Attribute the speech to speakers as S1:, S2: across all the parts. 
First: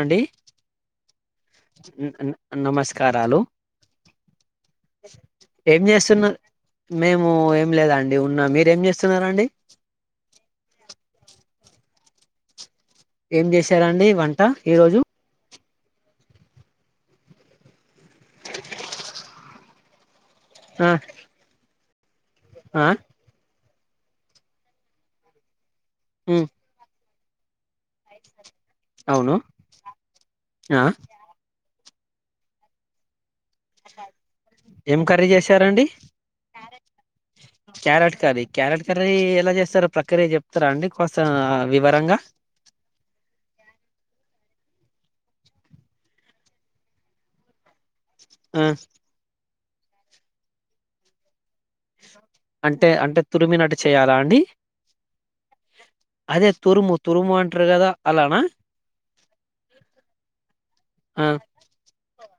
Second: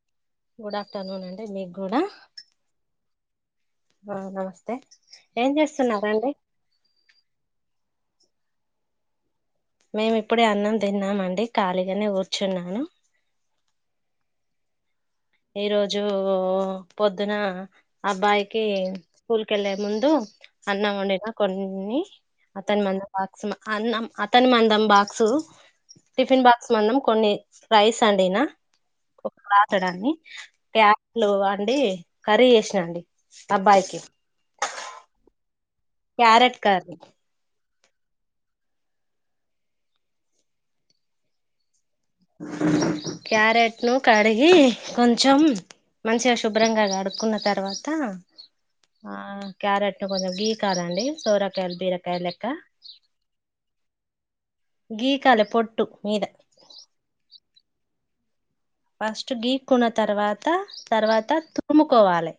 S1: అండి
S2: good afternoon అండి మీకు కూడా
S1: నమస్కారాలు
S2: ఆ, నమస్తే
S1: ఏం చేస్తున్న మేము ఏం లేదాండ్ ఏ ఉన్నా మీరేం చేస్తున్నారండి
S2: మేము ర్చున్నాను
S1: ఏం చేశారండి వంట ఈ రోజు
S2: ఈరోజు పొద్దున అబ్బాయికి స్కూల్కి ఎల్లేముందు అన్న
S1: ఆ
S2: మొండిన కొన్ని అతను
S1: ఆ
S2: మన బక్స్ అన్నం అతను మందం బాక్సు టిఫిన్
S1: ఉమ్
S2: బాక్స్ మనం కొన్ని రైస్ వండిన ఒక
S1: అవును
S2: గ్లాసడన్ని
S1: ఆ
S2: ట్యాప్లో వా అండి కర్రీ చేసిన అండి అబ్బాయికి
S1: ఏం కర్రీ చేసారండి
S2: carrot curry
S1: carrot curry carrot curry ఎలా చేస్తారు ప్రక్రియ చెప్తారా అండి కొస
S2: క్యారెట్ ను కడిగి కొంచెం మంచిగా శుభ్రంగా గడుక్కున్న తర్వా త
S1: ఆ
S2: ఆ క్యారెట్ ను కొంచెం బీ కారండి సొర
S1: అంటే అంటే తురుమినట్టు చేయాలా అండి
S2: గీకాలి పొట్టు మీద
S1: అదే తురుము తురుము అంటారు కదా అలానా
S2: ఫస్ట్ గీక్కున్న తర్వాత
S1: ఆ
S2: తర్వాత తుముకోవాలి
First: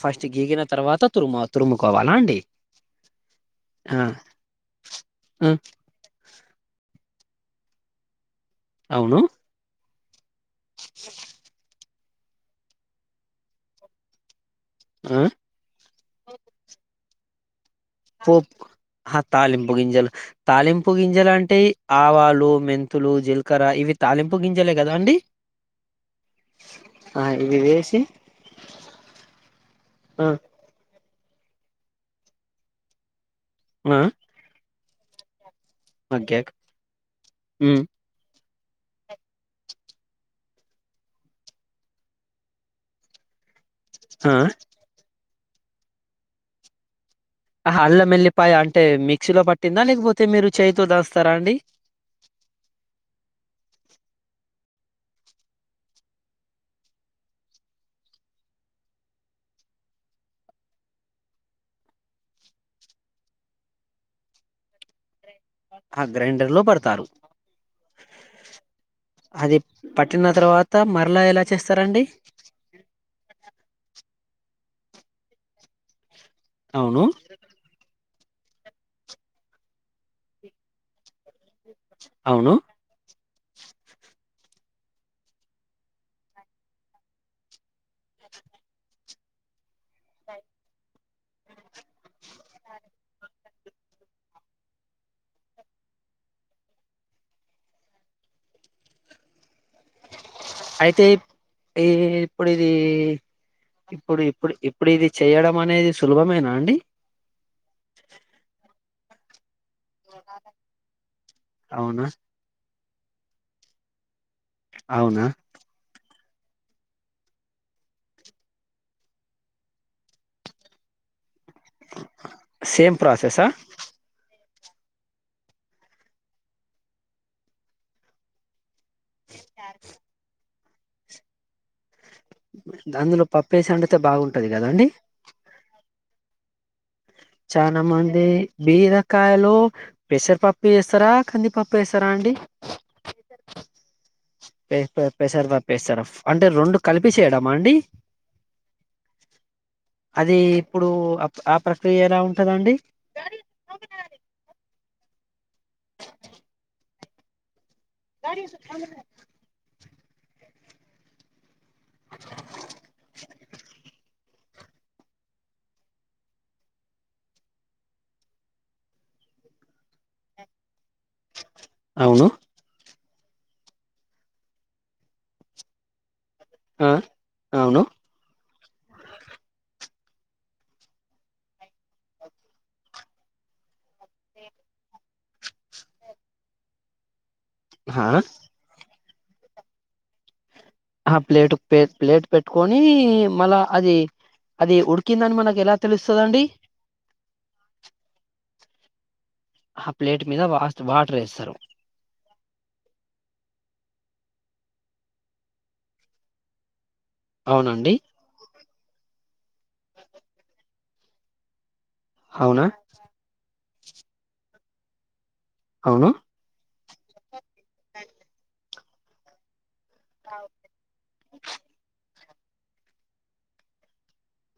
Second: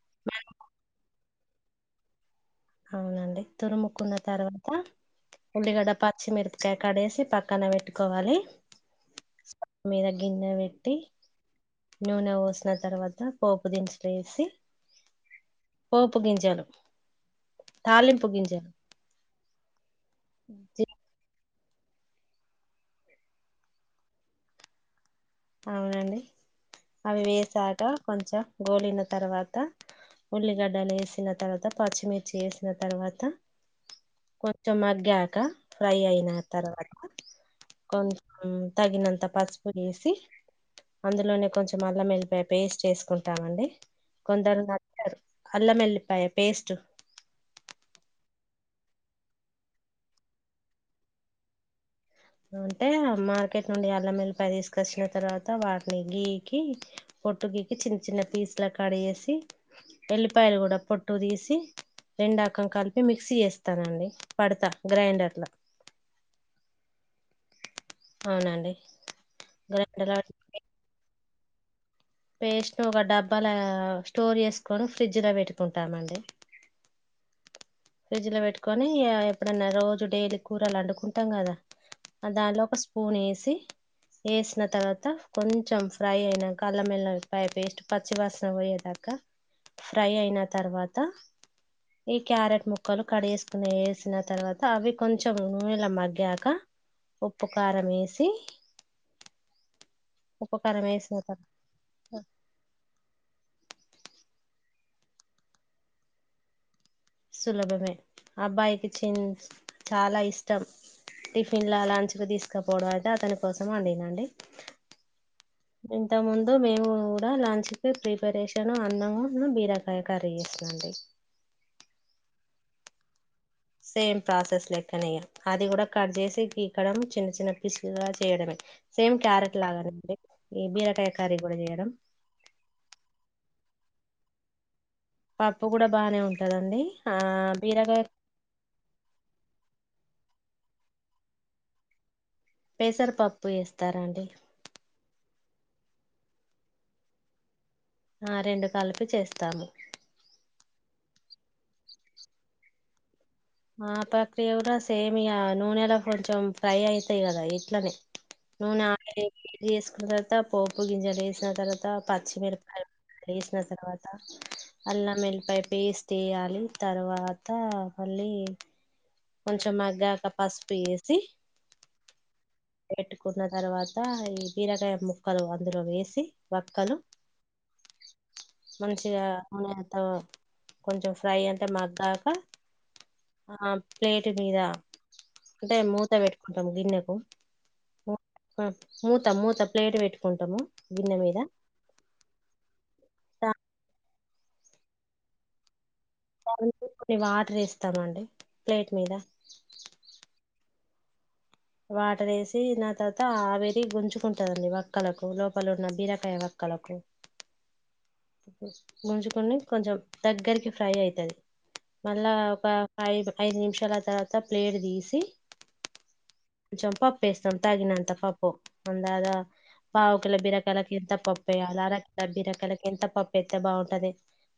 S1: ఫస్ట్ గీగిన తర్వాత తురుము తురుముకోవాలా అండి
S2: అవునండి
S1: ఆ
S2: తురుముక్కున్న తర్వాత
S1: ఆ
S2: ఉల్లిగడ్డ పచ్చిమిరపకాయ కడేసి పక్కన పెట్టుకోవాలి
S1: అవును
S2: మీర గిన్న వెట్టి నూనె పోసిన తర్వాత పోపు దినుసులు వేసి
S1: ఆ
S2: పోపు గంచాలు
S1: పో తాలింపుగింజలు తాలింపుుగింజ అల్ అంటే ఆవాలు మెంతులు జీలకర్ర ఇవి తాలింపు గింజలు కదా అండి
S2: అవునండి అవి
S1: ఆ ఇవి
S2: వేసాక
S1: వేసి
S2: కొంచెం గోలిన తర్వాత
S1: ఆ
S2: ఉల్లిగడ్డలు వేసి వీనా తర్వాత పచ్చిమిర్చి వేసిన తర్వాత
S1: ఆ
S2: చమకగాక ఫ్రై అయిన
S1: మగ్గాక
S2: తర్వాత
S1: ఉమ్
S2: కొం తగినంత పాచ పుడి వేసి అందులోనే కొంచెం అల్లం మల్లిపాయ పేస్ట్ చేసుకుంటామండి
S1: ఆ
S2: కొందరు నాచాధు అల్ల మెల్లిపాయ పేస్ట్
S1: ఆ అల్ల మల్లిపాయ అంటే మిక్సీలో పట్టిందా లేకపోతే మీరు చెయిథో దాస్తారా అండి
S2: అంటే మార్కెట్ నుండి అల్లం వెల్లిపాయ తీసుకొచ్చిన తర్వాత వాటిని గీకి పొట్టు గీకి చిన్న చిన్న పీస్ ల కడి చేసి ఎల్లిపాయలు కూడా పొట్టు తీసి రెండు అకం కలిపి మిక్సీ చేస్తానండి పడతా గ్రైండర్ లో
S1: ఆ గ్రైండర్ లో పడతారు
S2: అవునండి
S1: అది
S2: గ్రైండర్లో
S1: పట్టిన తర్వాత మరలా ఇలా చేస్తారంండి
S2: పేస్ట్ ను ఒక డబ్బల స్టోర్ చేసుకొని ఫ్రిడ్జ్ లో పెట్టుకుంటామండి
S1: అవును
S2: ఫ్రిడ్జ్ లో పెట్టుకొని ఎప్పుడన్నా రోజు డైలీ కూరలు అండుకుంటు టామ్ కదా
S1: అవును
S2: దానిలో ఒక స్పూన్ ఏస్ సే వేసిన తరువాత కొంచెం ఫ్రై అయినంక అల్లం ఎల్లపాయ్ పేస్ట్ పచ్చి వాసన పోయేదాకా ఫ్రై అయిన తరువాత ఇ క్యారెట్ ము ముక్కలు కట్ జేసుకుని వేసిన తర్వాత అవి కొంచెం నూనె ల మగ్గాక ఉప్పు కారం వేసి ఉప్పు కారం
S1: అయితే
S2: వేసిన తర్వాత
S1: ఈ ఇప్పుడు ఇది ఇప్పుడు ఇప్పుడు ఇప్పుడు ఇది చెయ్యడం అనేది సులభమేనా అండి
S2: సులభమే అబ్బాయికి చిన్ చాలా ఇష్టం టిఫిన్ లా
S1: అవునా
S2: లంచ్ కు తీసుక గొడవ అయితే అతని కోసం వండినండి
S1: అవునా
S2: ఇంత ముందు మేము కూడా లంచ్ కి ప్రిపరేషన్ అన్నమున్ను బీరకాయ కర్రీ చేసిన అండి
S1: సేమ్ ప్రాసెస్ ఆ
S2: సేమ్ ప్రాసెస్ లెక్కనే అది కూడా కట్ చేసి గీకడం చిన్న చిన్న పీస్ లు గా చేయడమే సేమ్ క్యారెట్ లాగాఅండి ఈ బీరకాయ కర్రీ కూడా చేయడం
S1: అందులో పప్పేసి వండితే బాగుంటది కదండీ
S2: పప్పు కూడా బానే ఉంటదండి ఆ
S1: చానా
S2: బీరకాయ
S1: మంది బీరకాయ లో పెసర పప్ వేస్తారా కందిీపప్పు వేస్తారా అండి
S2: పెసర పప్పు వేస్తారండి
S1: పెసర పప్పు వేస్తార అంటే రెండు కలిపి చేయడమా అండి
S2: ఆ రెండు కలిపి చేస్తాము
S1: అది ఇప్పుడు ఆ ప్ర క్రియ ఎలా ఉంటదండి
S2: ఆ ప్రక్రియ కూడా సేమ్ ఇగ నూనెలా కొంచెం ఫ్రై అయితాయి కదా అట్లనే నూనె వేడి చేస్ తర్వాత పోపు గింజలు వేసిన తర్వాత పచ్చి మిరపకాయలు వేసిన తర్వాత అల్లం ఏల్లిపాయ పేస్ట్ వేయాలి తర్వాత మళ్ళీ కొంచెం మగ్గాక పసుపు ఏస్
S1: అవును
S2: పెట్టుకున్న తర్వాత ఈ బీరకాయ ముక్కలు అందులో వేసి
S1: ఆ
S2: వక్కలు
S1: అవును
S2: మంచిగా నూనేంత కొంచెం ఫ్రై అంత మగ్గాక ఆ ప్లేట్ మీద అంటే మూత పెట్టుకుంటాం గిన్నెకు
S1: హా
S2: ఆ, మూత మూత ప్లేట్ పెట్టుకుంటాము
S1: ఆ
S2: గిన్నె మీద
S1: ప్లేట్ పే ప్లేట్ పెట్టుకొనీ మల్లా ఆది అది ఉడికిందని మనకెల
S2: కొన్ని వాటర్ ఎస్తమ్ అండి ప్లేట్ మీద
S1: ఆ ప్లేట్ మీద వా వాటర్ ఏస్తరు
S2: వాటర్ ఏసి దాని తర్వాత ఆవిరి గుంజుకుంటదండి వక్కలకు లోపలున్న బీరకాయ వక్కలకు
S1: అవునండి
S2: గుంజుకుని కొంచెం దగ్గరికి ఫ్రై అయితది మళ్ళా
S1: అవునా
S2: ఒక ఐద్ ఐదు నిమిషలు ల తర్వాత ప్లేట్ తీసి
S1: అవును
S2: చొప్ప పేస్ట్ తగినంత కప్పు అందాద పావు కిల బీరకాయలకి ఎంత పప్పేయాల ర సజీర కలిపి ఎంత పప్పెత్తే బాగుంటది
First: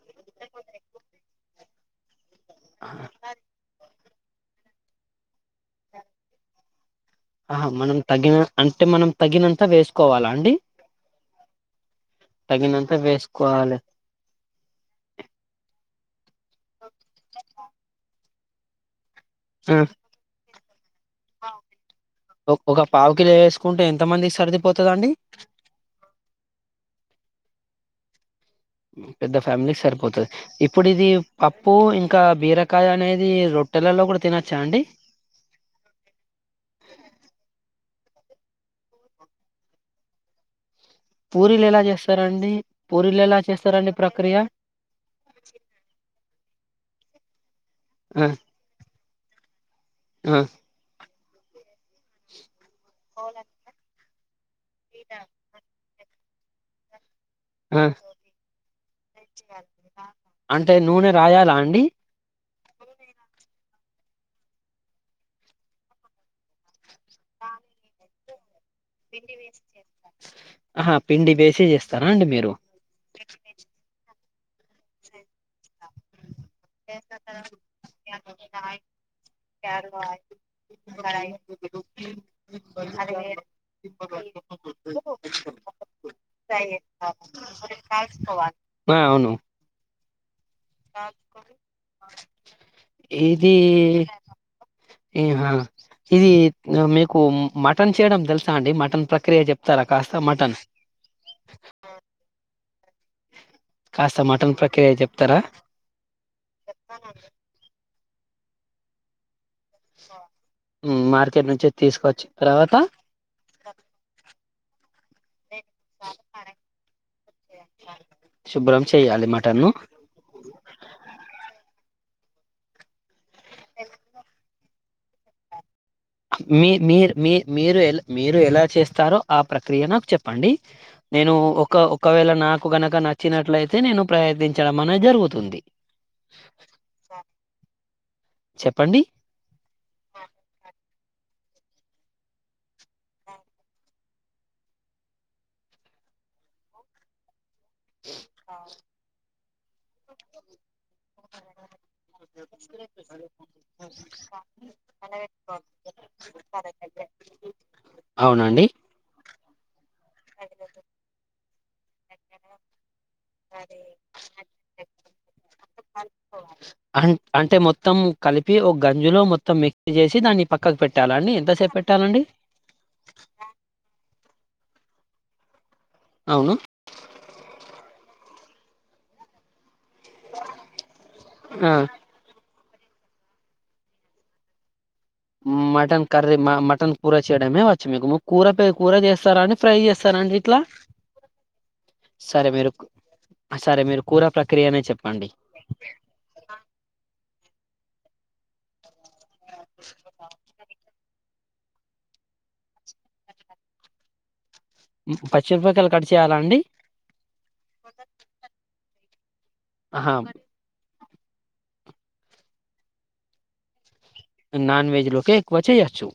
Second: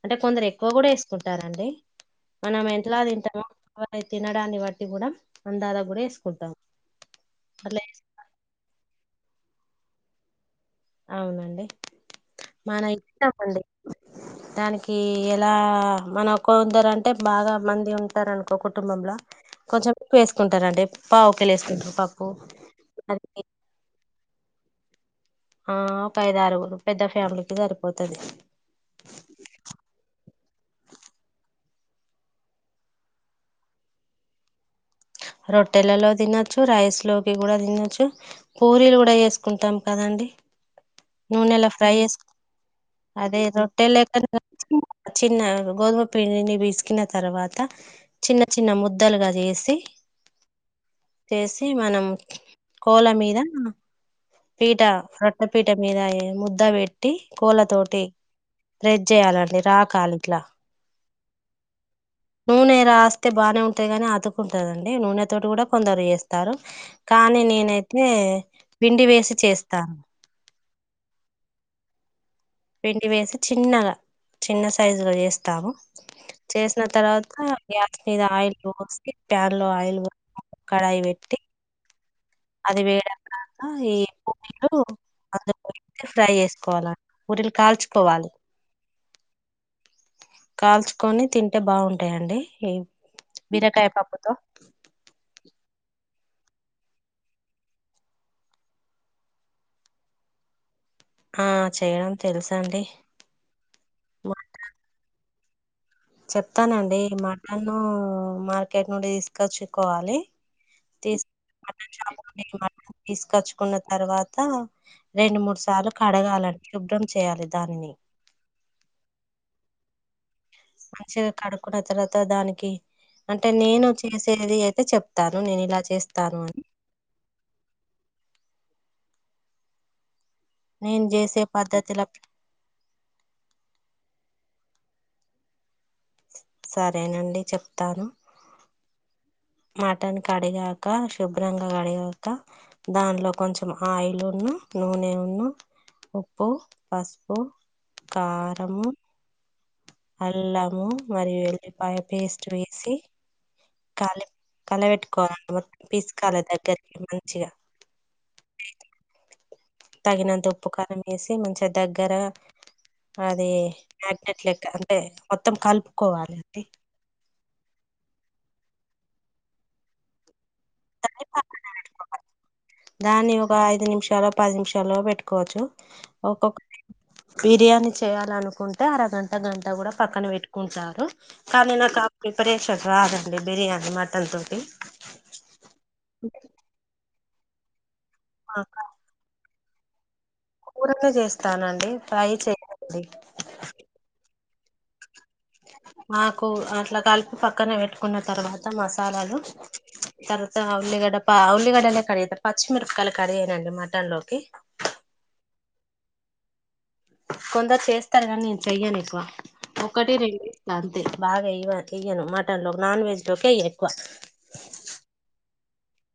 S2: అంటే కొందరు ఎక్కువ కూడా ఏసుకుంటారండి మనం ఎంతలా తింటామో అయి తినడాన్ని బట్టి గుడా
S1: ఆ
S2: అట్లా
S1: మనం
S2: వేస్-
S1: తగిన అంటే మనం తగినంత వేసుకోవాలా అండి
S2: అవునండి మన
S1: తగినంత
S2: ఇష్టమండి
S1: వేసుకోవాలి
S2: దానికి ఎలా మన ఒక్క ఉదర అంటే బాగా మంది ఉంటారనుకో కుటుంబంల కొంచెం ఎక్కువ వేసుకుంటానండి పావు కిలో వేసుకుంటా పప్పు అది
S1: సరిపోతాదండి
S2: ఆ ఒక ఐదారుగురు పెద్ద ఫ్యామిలీకి సరిపోతది
S1: పెద్ద ఫ్యామిలీక్ సరిపోతది ఇప్పుడు ఇది పప్పు ఇంకా బీరకాయ అనేది రొట్టెలలో గుడా తినచ్చా అండి
S2: రొట్టెలలో తినొచ్చు రైస్ లోకి కూడా తినొచ్చు పూరీలు కూడా ఏసుకుంటాం కదండి నూనెల
S1: పూరీలు ఎలా
S2: ఫ్రై చేస్
S1: చేస్తారండి పూరీలు ఎలా
S2: అదే రొట్టె
S1: చేస్తారండి ప్రక్రియ
S2: చిన్న గోధుమ పిండిని బిస్ కిన తర్వాత
S1: ఆ
S2: చిన్న చిన్న ముద్ద ద్దలుగా చేసి
S1: ఆ
S2: చేసి మనం కోల మీద పీఠ రొట్ట పీఠ మీద య ముద్ద పేట్ టి కోళ్ళ
S1: ఆ
S2: తోటి రెజ చేయాలండి రాకాల ఇట్లా
S1: రాయాల అండి
S2: నూనె రాస్తే బాగానే ఉంటది గాని అతుకుంటుందండి నూనె తోటి కూడా కొందరు చేస్తారు కానీ నేనైతే
S1: పిండి
S2: వేసి
S1: వేస్
S2: చేస్తాను
S1: చేస్తా ఆహా పిండి వేసి చేస్తారా అండి మీరు
S2: పిండి వేసి చిన్నగా చిన్న సైజు లో చేస్తాము చేసిన తర్వాత గ్యాస్ మీద ఆయిల్ పోసి ప్యాన్ లో ఆయిల్ పో కడాయి పెట్టి అది వేయడప్పుడ ఈ పూనీలు అందు వే ఫ్రై చేసుకోవాల ఊరిలు కాల్చుకోవాలి
S1: మే అవును
S2: కాల్చుకొని తిం అంటే బాగుంటాయండి ఈ బీరకాయ పప్పుతో
S1: హా ఇది మీకు మటన్ చేయడం తెలుసా అండి మటన్ ప్రక్రియ చెప్తారా కాస్త మటన్
S2: ఆ చేయడం తెలుస అండి
S1: కాస్త మటన్ ప్రక్రియ చెప్పు తర
S2: చెప్తానండి మటను మార్కెట్ నుండి ఇస్ తీసుకొచ్చుకోవాలి తీ
S1: మార్కెట్ నుంచి తీసుకొచ్చిన తర్వాత
S2: తీసుకొచ్చుకున్న తర్వాత రెండు మూడు సార్లు కడగాలం శుభ్రం చేయాలి దానిని
S1: శుభ్రం చేయాలి మటన్ను
S2: మంచిగా కడుక్కున్న తర్వాత దానికి అంటే నేను చేసేది అయితే చెప్తాను నేను ఇలా చేస్త
S1: మీ మీరు మీ మీరు ఎ మీరు ఎలా చేస్తారో ఆ ప్రక్రియ నాకు చెప్ప చెప్పండి నేను
S2: చేసే
S1: ఒక
S2: పద్ధతిల
S1: ఒకవేళ నాకు కనుక నచ్చినట్లయితే నేను ప్రయత్ని చ్చడం అనేది జరుగుతుంది
S2: సరేనండి చెప్తాను
S1: చెప్పండి
S2: మాటన్ కడిగాక శుభ్రంగా కడిగాక దానిలో కొంచెం ఆయిల్ ఉన్న నూనె ఉన్న ఉప్పు పసుపు కారము అల్లము మరియు ఎల్లిపాయ పేస్ట్ వేసి కాలి కలబెట్టుకోవాలండి మొత్తం పిసుకాలి దగ్గరికి మంచిగా
S1: అవునండి
S2: తగినంత ఉప్పు కారం వేసి మంచిది దగ్గర అది మ్యాగ్నెట్ లెక్క అంటే మొత్తం కలుపుకోవాలి అండి
S1: అం అంటే మొత్తం కలిపి ఒక గంజులో మొత్తం మిక్స్ చేసి దాన్ని పక్కకు పెట్టాలా
S2: దాన్ని
S1: అండి
S2: పక్కన
S1: ఎంతసేపు పెట్టాలండి
S2: పెట్టుకోవాలి దాన్ని ఒక ఐదు నిమిషాలు పది నిమిషాలు పెట్టుకోవచ్చు
S1: అవును
S2: ఒక్కొక్క బిర్యానీ చేయాలను కుంటే అరగంట గంట కూడా పక్కన పెట్టుకుంటారు
S1: ఆ
S2: కానీ నాకు ఆహ్ ప్రిపరేషన్ రాదండి బిర్యానీ మటన్ తోటి
S1: మటన్ కర్రీ మా మటన్ కూర చేయడమే మీకు కూర కూర చేస్తార అండి ఫ్రై చేస్తానండి
S2: కూరనే చేస్తానండి ఫ్రై
S1: సరే మీరు
S2: చేయండి
S1: సరే మీరు కూరా ప్ర ప్రక్రియనే చెప్పండి
S2: మాకు అట్లా కలిపి పక్క పక్కన పెట్టుకున్న తర్వాత మసాలాలు తర్వాత ఆహ్ ఉల్లిగడ్డ ఉల్లిగడ్డలేే కర్రీ అయితే పచ్చిమిరపకాయ కర్రీ అయినండి మటన్ లోకి
S1: పచ్చిమిరూపాయకాలులా కర్ట్చ చేయాలా అండి
S2: కొందరు చేస్తారు కానీ నేను చేయను వా
S1: ఆహా
S2: ఒకటి రెండు ఇస్త అంతే బాగా ఇవ ఇయ్వను మటన్లో నాన్ వెజ్లోకే ఎక్కువ
S1: నోన్ వెజ్ లోకే ఎక్కువచ్చేయచ్చు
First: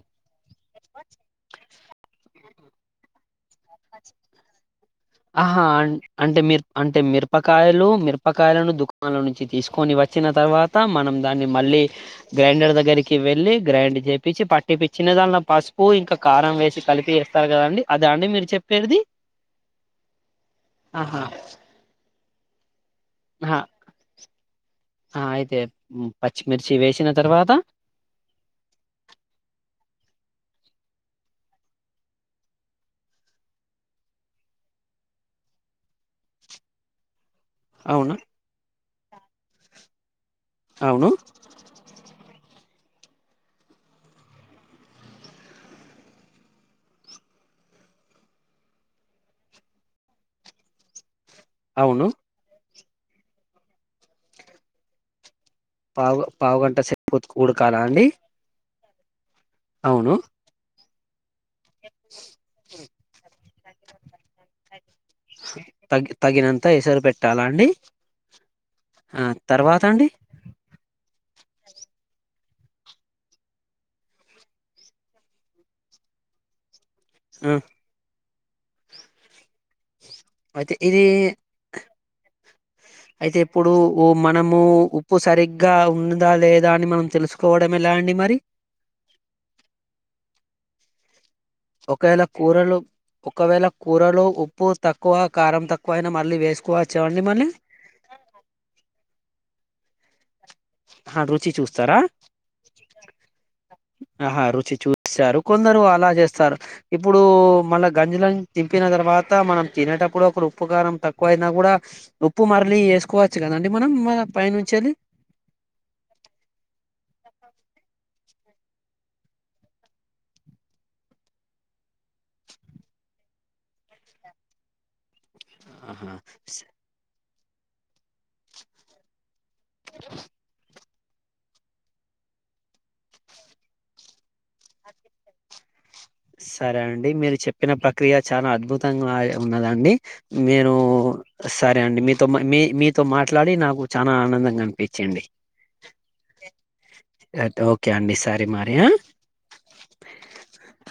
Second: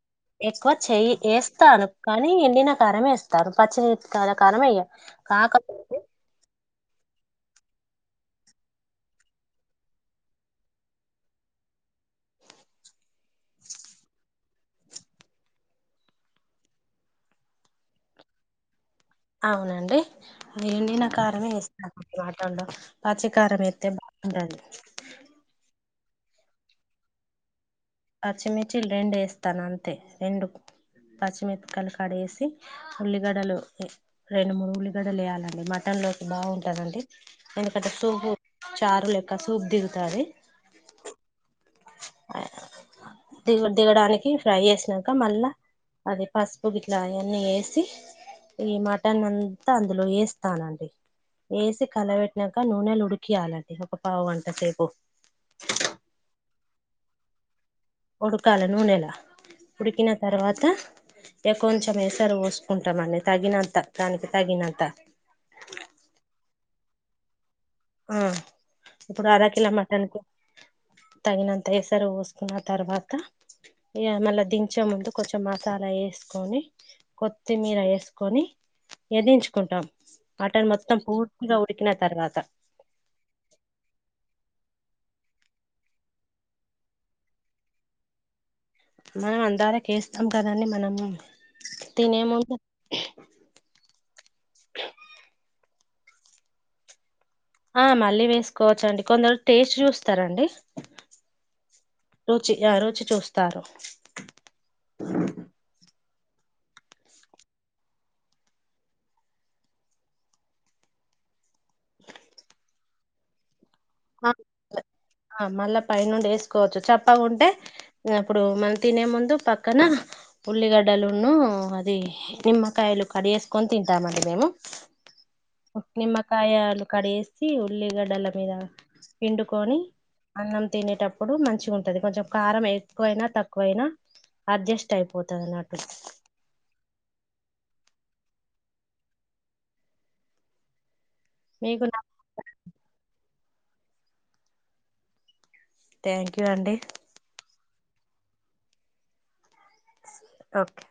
S2: ఎక్కువ చెయి యిస్తారు కానీ అని ఎండిన కరమే ఏస్తారు పచ్చిని కరమేయ్య
S1: ఆహా ఆహ్ అంటే మీరు అంటే మిరపకాయలు మిరపకాయలను దుకానం నుంచి తీసుకొని వచ్చిన తర్వాత మనం దాన్ని మళ్ళీ గ్రైండర్ దగ్గరికి వెళ్ళి గ్రైండ్ చేపించి పట్టిపచ్చిన దానిలో పసుపు ఇంకా కారం వేసి కలిపి వస్తారు కదండి అద అండి మీరు చెప్పేది
S2: అవునండి ఎండిన
S1: ఆహా
S2: కారమే ఇస్తా మాటండ
S1: ఆహా
S2: పచికారాం ఎతే బాగుండది
S1: ఆ, అయితే ఉమ్, పచ్చిమిర్చి వేసిన తర్వాత
S2: పచ్చిమిర్చి రెండు వేస్తాను అంతే రెండు పచ్చిమిరపకాయలు కడిగి వేసి ఉల్లిగడలు రెండు మూడు ఉల్లిగడలు వేయాలండి మటన్ లోకి బాగుంటదండి ఇందుకంటే
S1: అవును
S2: సుభు చారు లెక్క సూప్ దిగుతది
S1: అవును
S2: దిగు దిగడానికి ఫ్రై చేసినాక మళ్ళా అది పసుపు ఇట్లా అవన్నీ వేసి ఈ మటన్ అంతా అందులో వేస్తానండి ఏసి
S1: అవును
S2: కల వెట్టినాక ను నూనెలుడికి యాలండి ఒక పావు గంట చేపు
S1: పావు పావు గంట సేపో ఉడకూ
S2: ఉడకాల నూనె రా ఉడికిన
S1: అవును
S2: తర్వాత ఇక కొంచెం ఎసరు పోసుకుంటామండి తగినంత దానికి తగినంత
S1: త ఎసరు పెట్టాలా అండి
S2: ఆ
S1: ఆ
S2: ఇప్పుడు అర కిలో
S1: తర్వాత
S2: మటన్
S1: అండి
S2: కు తగినంత ఏసరు పోసుకున్న తర్వాత ఈ మళ్ళ దించే ముందు కొంచెం మసాలా వేసుకొని
S1: ఆ
S2: కొత్తిమీర ఏసు కొని ఎదించు కుంటాం మటన్
S1: అయితే
S2: మొత్తం
S1: ఇది
S2: పూర్తిగా ఉడికిన తర్వాత
S1: అయితే ఇప్పుడు ఓ మనము ఉప్పు సరిగ్గా ఉందా లేదా అని మనం తెలుసుకోవడం ఎలా అండి మరి
S2: మనం అందార కేస్తాం కదండి మనము
S1: ఒకఏళ కూరలు ఒకవేళ కూరలు ఉప్పు తక్కువ కారం తక్కు ఎక్కువైనా మళ్లీ వేసుకోవచ్చు అని
S2: ఆ మళ్ళీ వేసుకోవచ్చ అండి కొందరు టేస్ట్ చూస్త తెరండి
S1: ఆహా, రుచి చూస్తారా
S2: రుచి ఆ రుచి చూస్తారు
S1: ఆహా రుచి చూశారు కొందరు అలా చేస్తారు ఇప్పుడు మళ్ళ గంజిలోంచి తింపిన తర్వాత మనం తినేటప్పుడు ఒకరు ఉప్పు కారం తక్కువ అయినా కూడా ఉప్పు మరళి వేసుకోవచ్చు కదండి మనం మన పైనుంచి వెళ్ళి
S2: ఆ మళ్ళా పై నుండి వేసుకోవచ్చు చెప్పగుంటే అప్పుడు మల్ల తినే ముందు పక్కన ఉల్లిగడ్డలును అది నిమ్మకాయలు కడిగేసుకొని తింటామండి మేము
S1: ఆహా,
S2: నిమ్మకాయలు కడిగే సో తి ఉల్లిగడ్డల మీద పిండుకొని అన్నం తినేటప్పుడు మంచిగొంటది కొంచెం కారం ఎక్కువైనా తక్కువైనా అడ్జస్ట్ అయిపోతున్న
S1: సరే అం అది మీరు చెప్పిన ప్రక్రియ చాలా అద్భుతంగా ఉన్నదండి నేనూ సరే
S2: మీకు నా
S1: అండి మీతో మీ మీతో మాట ఇట్లా అని నాకు చానా ఆనందంగా అనిపించింది
S2: థ్యాంక్ యు అండి
S1: కె అండి సారి మార్య
S2: ఓకే